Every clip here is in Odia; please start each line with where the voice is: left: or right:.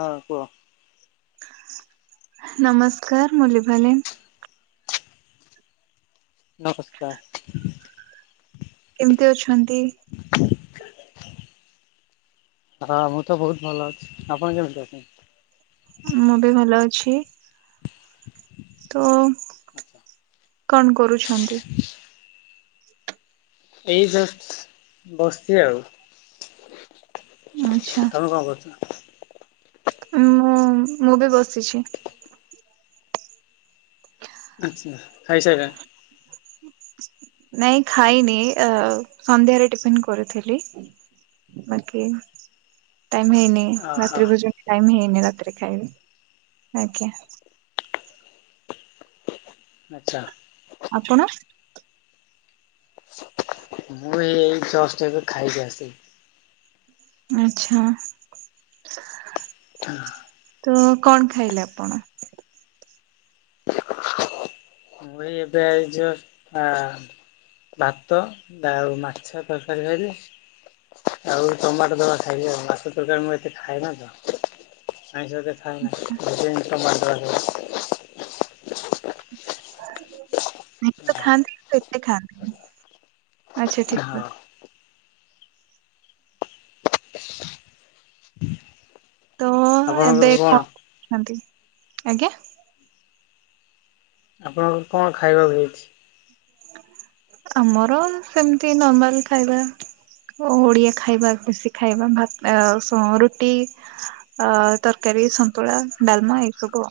left: ହଁ କୁହ,
right: ନମସ୍କାର ମୁଁ ଲିଭାଲିନ୍।
left: ନମସ୍କାର,
right: କେମିତି ଅଛନ୍ତି?
left: [inaudible] ହଁ ମୁଁ ତ ବହୁତ ଭଲ ଅଛି, ଆପଣ କେମିତି ଅଛନ୍ତି?
right: ମୁଁ ବି ଭଲ ଅଛି। ତ
left: ଆଚ୍ଛା।
right: କଣ କରୁଛନ୍ତି?
left: ଏଇ ଜଷ୍ଟ ବସିଛି ଆଉ।
right: ଆଚ୍ଛା
left: ତମେ କଣ କରୁଛ?
right: ମୁଁ ମୁଁ ବି ବସିଛି।
left: ଆଚ୍ଛା ଖାଇସାଇଲଣି?
right: ନାଇଁ ଖାଇନି ଅ ସନ୍ଧ୍ୟାରେ ଟିଫନ୍ କରିଥିଲି। ବାକି ଟାଇମ ହେଇନି।
left: ଓହୋ
right: ରାତ୍ରି ଭୋଜନ ଟାଇମ ହେଇନି ରାତିରେ ଖାଇବି, ଆଜ୍ଞା।
left: ଆଛା।
right: ଆପଣ?
left: ମୁ ଏ ଏଇ ଜଷ୍ଟ ଏବେ ଖାଇକି ଆସିଲୁ।
right: ଆଛା, ତ କଣ ଖାଇଲେ ଆପଣ?
left: ଏ ଏବେ ଆଇ ଜଷ୍ଟ ଆ। ଭାତ, ଡାଉ ମାଛ ତରକାରୀ ଖାଇଲି। ଆଉ ଟମାଟୋ ଦଳା ଖାଇ ଆଉ ବାସ ତରକାରୀ ମୁଁ ଏତେ ଖାଏ ନା ତ। ଆଇଂଶ ଏତେ ଖାଏନା। [unintelligible]
right: [inaudible] ତ
left: ଖାଇଲି
right: ଖାଆନ୍ତିନି ତ ଏତେ ଖାଆନ୍ତିନି ଆଚ୍ଛା ଠିକ ଅ
left: ହଁ
right: ତ ଏବେ କଣ କରୁଛନ୍ତି ଆଜ୍ଞା?
left: ଆପଣଙ୍କ କ ଣ ଖାଇବାକୁ ମିଳିଛି?
right: ଆମର ସେମିତି ନର୍ମାଲ ଖାଇବା। ଓ ଓଡିଆ ଖାଇବା ବେଶୀ ଖାଇବା ଭାତ ଅ ଓ ରୁଟି। ଅ ତରକାରୀ, ସନ୍ତୁଳା, ଡାଲମା ଏଇ ସବୁ।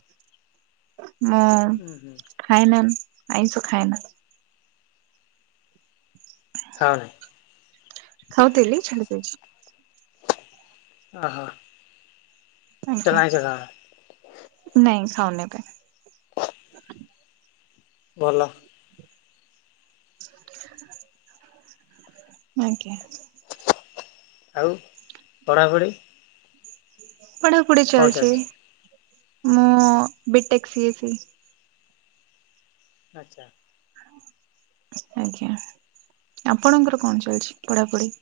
right: ମୁଁ।
left: ଉଁ ହୁଁ।
right: ହାଏ ମ୍ୟାମ୍ ଆଇଁଷ ଖାଏନା।
left: ଖାଅନି।
right: ଖାଉଥିଲି ଛାଡିଦେଇଛି।
left: ଓ ହ।
right: ଆଜ୍ଞା ନାଇ ଖାଉନି ଏବେ।
left: ଭଲ।
right: [inaudible] ଆଜ୍ଞା।
left: ଆଉ ପଢ଼ାପଢ଼ି?
right: ପଢ଼ା ପଢି ଚାଲିଛି ମୁଁ ବିଟେକ୍ ସିଏ ବି।
left: ଆଛା।
right: ଆଜ୍ଞା ଆପଣଙ୍କର କଣ ଚାଲିଛି ପଢାପଢି।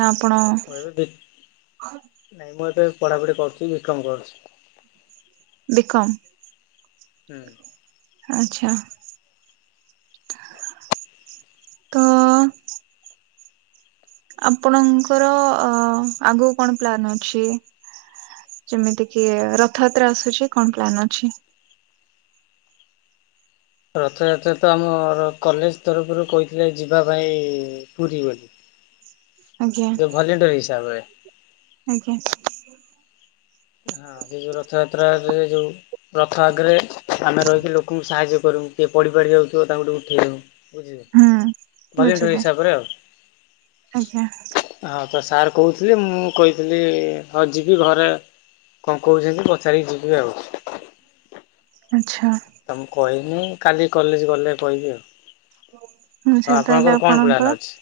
right: ନା ଆପଣ
left: ମୁଁ ଏବେ ନାଇଁ ମୁଁ ଏବେ ପଢ଼ାପଢ଼ି କରୁଛି ବିକମ୍ କରୁଛି।
right: ବିକମ୍।
left: ହୁଁ।
right: ଆଛା ତ ଆପଣଙ୍କର ଅ ଆଗକୁ କଣ ପ୍ଲାନ୍ ଅଛି? ଯେମିତି କି ରଥଯାତ୍ରା ଆସୁଛି କଣ ପ୍ଲାନ୍ ଅଛି।
left: ରଥଯାତ୍ରା ରେ ତ ଆମ କଲେଜ ତରଫରୁ କହିଥିଲେ ଯିବା ପାଇଁ ପୁରୀ ବୋଲି।
right: ଆଜ୍ଞା।
left: ଭଲେଣ୍ଟର ହିସାବରେ।
right: ଆଜ୍ଞା।
left: ହଁ ସେ ଯୋଉ ରଥଯାତ୍ରାରେ ଯୋଉ ରଥ ଆଗରେ ଆମେ ରହିକି ଲୋକଙ୍କୁ ସାହାଯ୍ୟ କରିବୁ। କିଏ ପଡି ପାଡି ଯାଉଥିବ ତାଙ୍କୁ ଟିକେ ଉଠେଇବୁ। ବୁଝିଲେ
right: ହୁଁ
left: ଭଲେଣ୍ଟିଅର
right: ବୁଝିଲେ
left: ହିସାବରେ
right: ଆଜ୍ଞା
left: ଆଉ। ହଁ ତ ସାର୍ କହୁଥିଲି ମୁଁ କହିଥିଲି ହଉ ଯିବି ଘରେ। କଣ କହୁଛନ୍ତି ପଚାରିକି ଯିବି ଆଉ।
right: ଆଚ୍ଛା।
left: ତ ମୁଁ କହିନି କାଲି କଲେଜ ଗଲେ କହିବି ଆଉ। ତ
right: ଆଚ୍ଛା ତାହେଲେ
left: ଆପଣଙ୍କର କଣ ପ୍ଲାନ ଅଛି।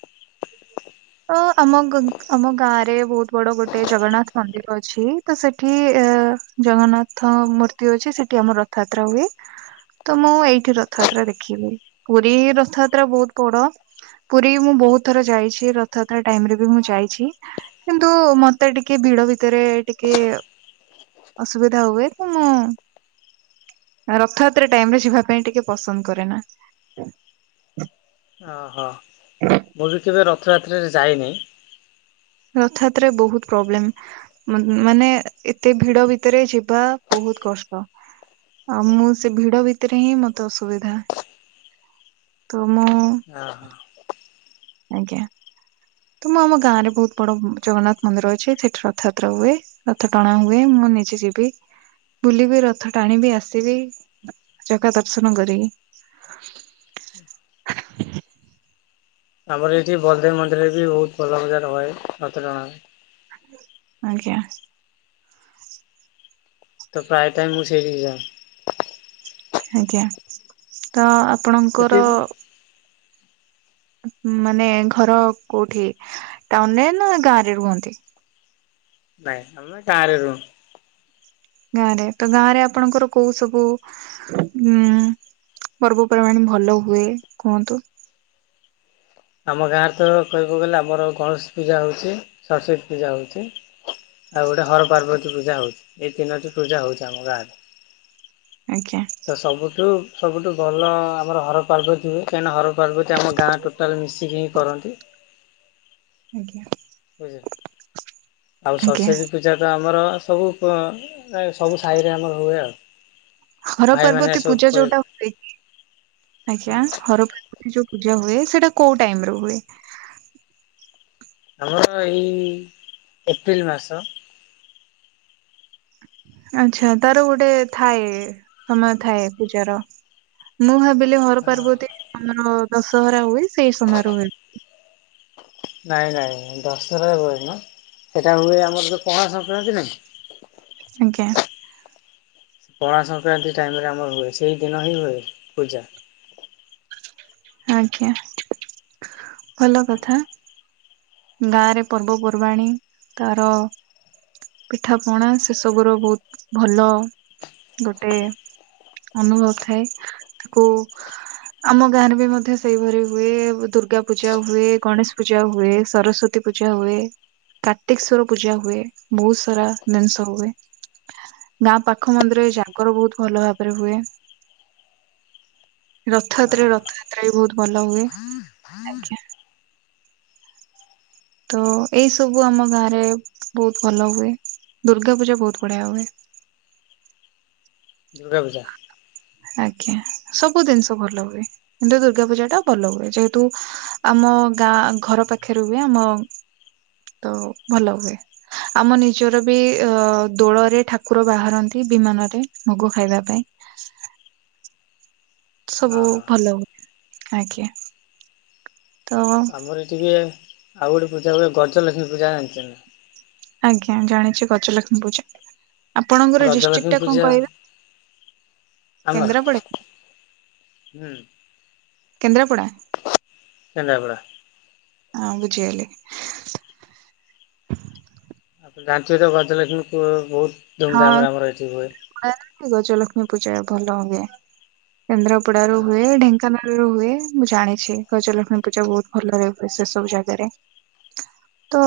right: ଅ ଆମ ଗ ଆମ ଗାଁ ରେ ବହୁତ ବଡ ଗୋଟେ ଜଗନ୍ନାଥ ମନ୍ଦିର ଅଛି। ତ ସେଠି ଏ ଜଗନ୍ନାଥ ମୂର୍ତ୍ତି ଅଛି ସେଠି ଆମର ରଥଯାତ୍ରା ହୁଏ। ତ ମୁଁ ଏଇଠି ରଥଯାତ୍ରା ଦେଖିବି ପୁରୀ ରଥଯାତ୍ରା ବହୁତ ବଡ। ପୁରୀ ମୁଁ ବହୁତ ଥର ଯାଇଛି ର ରଥଯାତ୍ରା ଟାଇମ ରେ ବି ମୁଁ ଯାଇଛି କିନ୍ତୁ ମତେ ଟିକେ ଭିଡ ଭିତରେ ଟିକେ। ଅସୁବିଧା ହୁଏ ତ ମୁ। ରଥଯାତ୍ରା ଟାଇମ ରେ ଯିବା ପାଇଁ ଟିକେ ପସନ୍ଦ କରେନା।
left: ଅ ହ ମୁଁ ବି କେବେ ରଥଯାତ୍ରରେ ଯାଇନି।
right: ରଥଯାତ୍ରରେ ବହୁତ ପ୍ରୋବ୍ଲେମ। ମ ମାନେ ଏତେ ଭିଡ ଭିତରେ ଯିବା ବହୁତ କଷ୍ଟ। ଆଉ ମୁଁ ସେ ଭିଡ ଭିତରେ ହିଁ ମତେ ଅସୁବିଧା। ତୁ ମୁଁ।
left: ଆ ହ।
right: ଆଜ୍ଞା ତ ମୁ ଆମ ଗାଁ ରେ ବହୁତ ବଡ ଜଗନ୍ନାଥ ମନ୍ଦିର ଅଛି ସେଠି ରଥଯାତ୍ରା ହୁଏ। ରଥ ଟଣା ହୁଏ ମୁଁ ନିଜେ ଯିବି ବୁଲିବି ରଥ ଟାଣିବି ଆସିବି‌। ଜାଗା ଦର୍ଶନ କରିକି।
left: ଆମର ଏଇଠି ବଲଦେବି ମନ୍ଦିର ରେ ବି ବହୁତ ଭଲ ମଜାର ହୁଏ ରଥ ଟଣା।
right: ଆଜ୍ଞା।
left: ତ ପ୍ରାୟ ଟାଇମ୍ ମୁଁ ସେଇଠି କି ଯାଏ।
right: ଆଜ୍ଞା ତ
left: ସେଠି
right: ଆପଣଙ୍କର‌।
left: ବି
right: ମାନେ ଘର କୋଉଠି ଟାଉନ ରେ ନା ଗାଁ ରେ ରୁହନ୍ତି।
left: ନାଇଁ ଆମେ ଗାଁରେ ରୋହୁ।
right: ଗାଁ ରେ ତ ଗାଁ ରେ ଆପଣଙ୍କର କୋଉ ସବୁ। ଉଁ ପର୍ବପର୍ବାଣି ଭଲ ହୁଏ କୁହନ୍ତୁ।
left: ଆମ ଗାଁରେ ତ କହିବାକୁ ଗଲେ ଆମର ଗଣେଶ ପୂଜା ହଉଛି ସରସ୍ଵତୀ ପୂଜା ହଉଛି। ଆଉ ଗୋଟେ ହର ପାର୍ବତୀ ପୂଜା ହଉଛି ଏଇ ତିନୋଟି ପୂଜା ହଉଛି ଆମ ଗାଁରେ।
right: ଆଜ୍ଞା।
left: ତ ସବୁଠୁ ସବୁଠୁ ଭଲ ଆମର ହର ପାର୍ବତୀ ହୁଏ କାହିଁକି ନା ହର ପାର୍ବତୀ ଆମ ଗାଁଠୁ। ଟୋଟାଲ ମିଶିକି ହିଁ କରନ୍ତି।
right: ଆଜ୍ଞା।
left: ବୁଝିଲେ ଆଉ
right: ଆଜ୍ଞା
left: ସରସ୍ଵତୀ ପୂଜା ତ ଆମର ସବୁ ପ ଏ ସବୁ ସାହିରେ ଆମର ହୁଏ ଆଉ।
right: ହର
left: ଭାଇମାନେ
right: ପାର୍ବତୀ ପୂଜା
left: ସବୁ
right: ଯୋଉଟା ହୁଏ କି ଆଜ୍ଞା। ହର ପାର୍ବତି ଯୋଉ ପୂଜା ହୁଏ ସେଇଟା କୋଉ ଟାଇମରେ ହୁଏ?
left: ଆମର ଏଇ ଏପ୍ରିଲ ମାସ।
right: ଆଚ୍ଛା ତାର ଗୋଟେ ଥାଏ ସମୟ ଥାଏ ପୂଜାର। ମୁଁ ଭାବିଲି ହର
left: ହଁ
right: ପାର୍ବତୀ ଆମର ଦଶହରା ହୁଏ ସେଇ ସମୟରୁ ହୁଏ।
left: [inaudible] ନାଇଁ ନାଇଁ ଦଶହରା ରେ ହୁଏନି ମା ସେଇଟା ହୁଏ ଆମର ଯୋଉ ପଣାସଂକ୍ରାନ୍ତି ନାହିଁ
right: ଆଜ୍ଞା।
left: ପଣାସଂକ୍ରାନ୍ତି ଟାଇମ ରେ ଆମର ହୁଏ ସେଇ ଦିନ ହି ହୁଏ ପୂଜା।
right: ଆଜ୍ଞା ଭଲ କଥା। ଗାଁରେ ପର୍ବପର୍ବାଣୀ ତାର ପିଠା ପଣା ସେସବୁ ର ବୋହୁତ ଭଲ ଗୋଟେ ଅନୁଭବ ଥାଏ ତାକୁ ଆମ ଗାଁରେ ବି ମଧ୍ୟ ସେଇଭରି ହୁଏ ଉ ଦୁର୍ଗା ପୂଜା ହୁଏ ଗଣେଶ ପୂଜା ହୁଏ। ସରସ୍ଵତୀ ପୂଜା ହୁଏ। କାର୍ତ୍ତିକେଶ୍ଵର ପୂଜା ହୁଏ ବୋହୁତ ସାରା ଦିନିସ ହୁଏ। ଗାଁ ପାଖ ମନ୍ଦିର ରେ ଜାଗର ବୋହୁତ ଭଲ ଭାବରେ ହୁଏ। ରଥଯାତ୍ରା ରେ
left: ଓହୋ
right: ରଥଯାତ୍ରା ବି ବୋହୁତ ଭଲ ହୁଏ ଆଜ୍ଞା। ତ ଏଇ ସବୁ ଆମ ଗାଁ ରେ ବୋହୁତ ଭଲ ହୁଏ ଦୁର୍ଗା ପୂଜା ବୋହୁତ ବଢ଼ିଆ ହୁଏ।
left: ଦୁର୍ଗା ପୂଜା?
right: ଆଜ୍ଞା ସବୁ ଦିନିଷ ଭଲ ହୁଏ। କିନ୍ତୁ ଦୁର୍ଗା ପୂଜା ଟା ଭଲ ହୁଏ ଯେହେତୁ ଆମ ଗାଁ ଘର ପାଖରେ ହୁଏ ଆମ ତ ଭଲ ହୁଏ। ଆମ ନିଜର ବି ଅ ଦୋଳରେ ଠାକୁର ବାହାରନ୍ତି ବିମାନରେ ଭୋଗ ଖାଇବା ପାଇଁ। ସବୁ
left: ଓହୋ
right: ଭଲ ହୁଏ ଆଜ୍ଞା। ତ
left: ଆମର ଏଠିହୁଏ ଆଉ ଗୋଟେ ପୂଜା ହୁଏ ଗଜଲକ୍ଷ୍ମୀ ପୂଜା ଜାଣିଛନ୍ତି?
right: ଆଜ୍ଞା ଜାଣିଛି ଗଜ ଲକ୍ଷ୍ମୀ ପୂଜା
left: ନା
right: ଆପଣଙ୍କର
left: ଗଜଲକ୍ଷ୍ମୀ
right: ଡିଷ୍ଟ୍ରିକ୍ଟ ଟା କଣ
left: ପୂଜା
right: କହିବେ?
left: ଆମର
right: କେନ୍ଦ୍ରାପଡ଼ା?
left: ହୁଁ
right: କେନ୍ଦ୍ରାପଡ଼ା?
left: କେନ୍ଦ୍ରାପଡ଼ା।
right: ଅଁ ବୁଝିଗଲି।
left: ଆପଣ ଜାଣିଥିବେ ତ ଗଜଲକ୍ଷ୍ମୀ ପୁ ବୋହୁତ ଧୁମ୍
right: ହଁ
left: ଧାମ୍ ରେ ହୁଏ।
right: [unintelligible] ଗଜଲକ୍ଷ୍ମୀ ପୂଜା ଭଲ ହୁଏ କେନ୍ଦ୍ରାପଡ଼ାରୁ ହୁଏ
left: ହଁ
right: ଢେଙ୍କ କାନାଳରେ ହୁଏ ମୁଁ ଜାଣିଛି ଗଜଲକ୍ଷ୍ମୀ ପୂଜା ବୋହୁତ ଭଲରେ ହୁଏ ସେ ସବୁ ଜାଗାରେ। ତ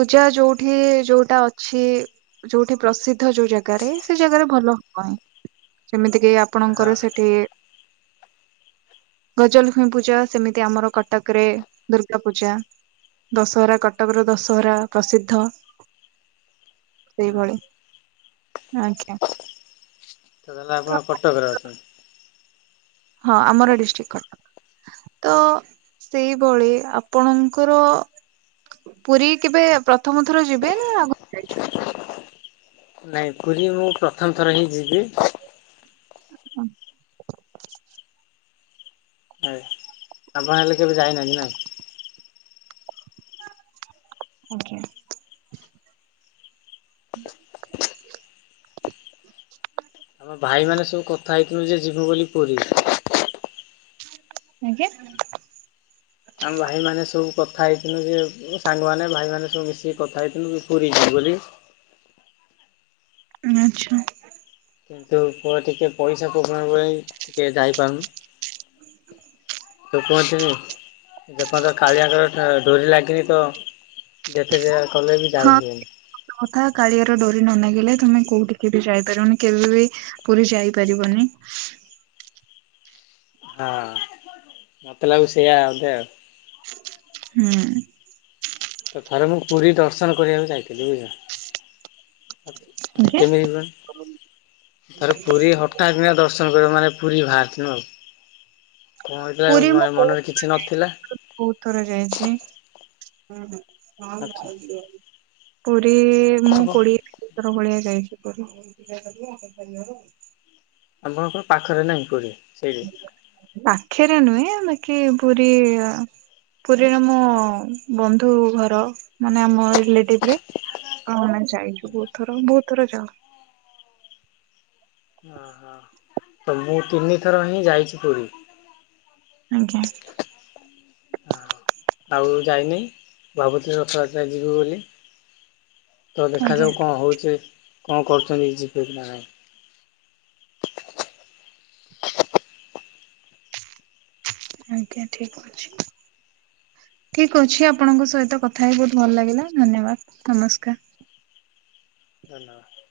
right: ପୂଜା ଯୋଉଠି ଯୋଉଟା ଅଛି ଯୋଉଠି ପ୍ରସିଦ୍ଧ ଯୋଉ ଜାଗାରେ ସେ ଜାଗାରେ ଭଲ ହବ ହିଁ ଯେମିତି କି ଆ
left: ହଁ
right: ପଣଙ୍କର ସେଠି
left: [inaudible]
right: ଗଜଲକ୍ଷ୍ମୀ ପୂଜା ସେମିତି ଆମର କଟକରେ ଦୁର୍ଗା ପୂଜା। ଦଶହରା କଟକର ଦଶହରା ପ୍ରସିଦ୍ଧ।
left: ହୁଁ
right: ସେଇଭଳି ଆଜ୍ଞା।
left: ତ ତାହେଲେ ଆପଣ କଟକରେ ଅଛନ୍ତି?
right: ହଁ ଆମର ଡିଷ୍ଟ୍ରିକ୍ଟ କଟକ। ତ ସେଇଭଳି ଆପଣଙ୍କର ପୁରୀ କେବେ ପ୍ରଥମ ଥର ଯିବେ ନା ଆଗରୁ ଯାଇଛନ୍ତି?
left: ନାଇଁ ପୁରୀ ମୁଁ ପ୍ରଥମ ଥର ହିଁ ଯିବି।
right: ହୁଁ।
left: ଆପଣ ହେଲେ କେବେ ଯାଇନାହାନ୍ତି ନାଁ?
right: ଅଜ୍ଞା। ହଁ [inaudible]
left: ଆମ ଭାଇ ମାନେ ସବୁ କଥା ହେଇଥିଲୁ ଯେ ଯିବୁ ବୋଲି ପୁରୀ।
right: ଆଜ୍ଞା?
left: ଆମ ଭାଇମାନେ ସବୁ କଥା ହେଇଥିଲୁ ଯେ ସାଙ୍ଗମାନେ ଭାଇମାନେ ସବୁ ମିଶିକି କଥା ହେଇଥିଲୁ କି ପୁରୀ ଯିବୁ ବୋଲି।
right: ଆଚ୍ଛା।
left: କିନ୍ତୁ ପ ଟିକେ ପଇସା ପ୍ରୋବ୍ଲେମ ପାଇଁ ଟିକେ ଯାଇପାରୁନୁ। ଯୋଉ କୁହନ୍ତିନି। ଯେପର୍ଯ୍ୟନ୍ତ କାଳିଆର ତ ଡୋରି ଲାଗିନି ତ ଯେତେ ଯିଏ କଲେ ବି ଯାାଇ
right: ହଁ
left: ହୁଏନି।
right: କଥା କାଳିଆର ଡୋରି ନ ଲାଗିଲେ ତମେ କୋଉଠିକି ବି ଯାଇପାରିବନି କେବେ ବି ପୁରୀ ଯାଇପାରିବନି।
left: ହଁ ମତେ ଲାଗୁଚି ସେଇଆ ବୋଧେ।
right: ହୁଁ।
left: ତ ଥରେ ମୁଁ ପୁରୀ ଦର୍ଶନ କରିବାକୁ ଯାଇଥିଲି ବୁଝିଲ। ମାନେ
right: ଆଜ୍ଞା
left: କେମିିତି କହିଲ ଥରେ ପୁରୀ ହଠାତକିନା ଦର୍ଶନ କରିବା ମାନେ ପୁରୀ ବାହାରିଥିଲୁ ଆଉ କଣ
right: ପୁରୀ
left: ହେଇଥିଲା
right: ମୁଁ
left: ମନରେ କିଛି ନଥିଲା।
right: ବହୁତ ଥର ଯାଇଛି।
left: ଆଚ୍ଛା
right: ପୁରୀ ମୁଁ
left: ହବ
right: କୋଡିଏ ପତର ଭଳିଆ ଯାଇଚି ପୁରୀ।
left: ଆପଣଙ୍କର ପାଖରେ ନାହିଁ ପୁରୀ ସେଇଠି।
right: ପାଖରେ ନୁହେଁ ବାକି ପୁରୀ ପୁରୀରେ ମୋ ବନ୍ଧୁ ଘର। ମାନେ ଆମ ରିଲେଟିଭରେ। ହଁ ନା ଯାଇଚୁ ବହୁତ ଥର ବହୁତ ଥର ଯାଉ।
left: ଓହୋ ତ ମୁଁ ତିନିଥର ହିଁ ଯାଇଚି ପୁରୀ।
right: ଆଜ୍ଞା।
left: ହଁ ଆଉ ଯାଇନି ଭାବୁଥିଲି ରଥଯାତ୍ରା ଯିବୁ ବୋଲି। ତ
right: ଆଜ୍ଞା
left: ଦେଖାଯାଉ କଣ ହଉଚି କଣ କରୁଚନ୍ତି ଯିବେ କି ନାହିଁ।
right: ଆଜ୍ଞା ଠିକ ଅଛି। ଠିକ୍ ଅଛି ଆପଣଙ୍କ ସହିତ କଥା ହେଇ ବହୁତ ଭଲ ଲାଗିଲା ଧନ୍ୟବାଦ ନମସ୍କାର।
left: ଧନ୍ୟବାଦ।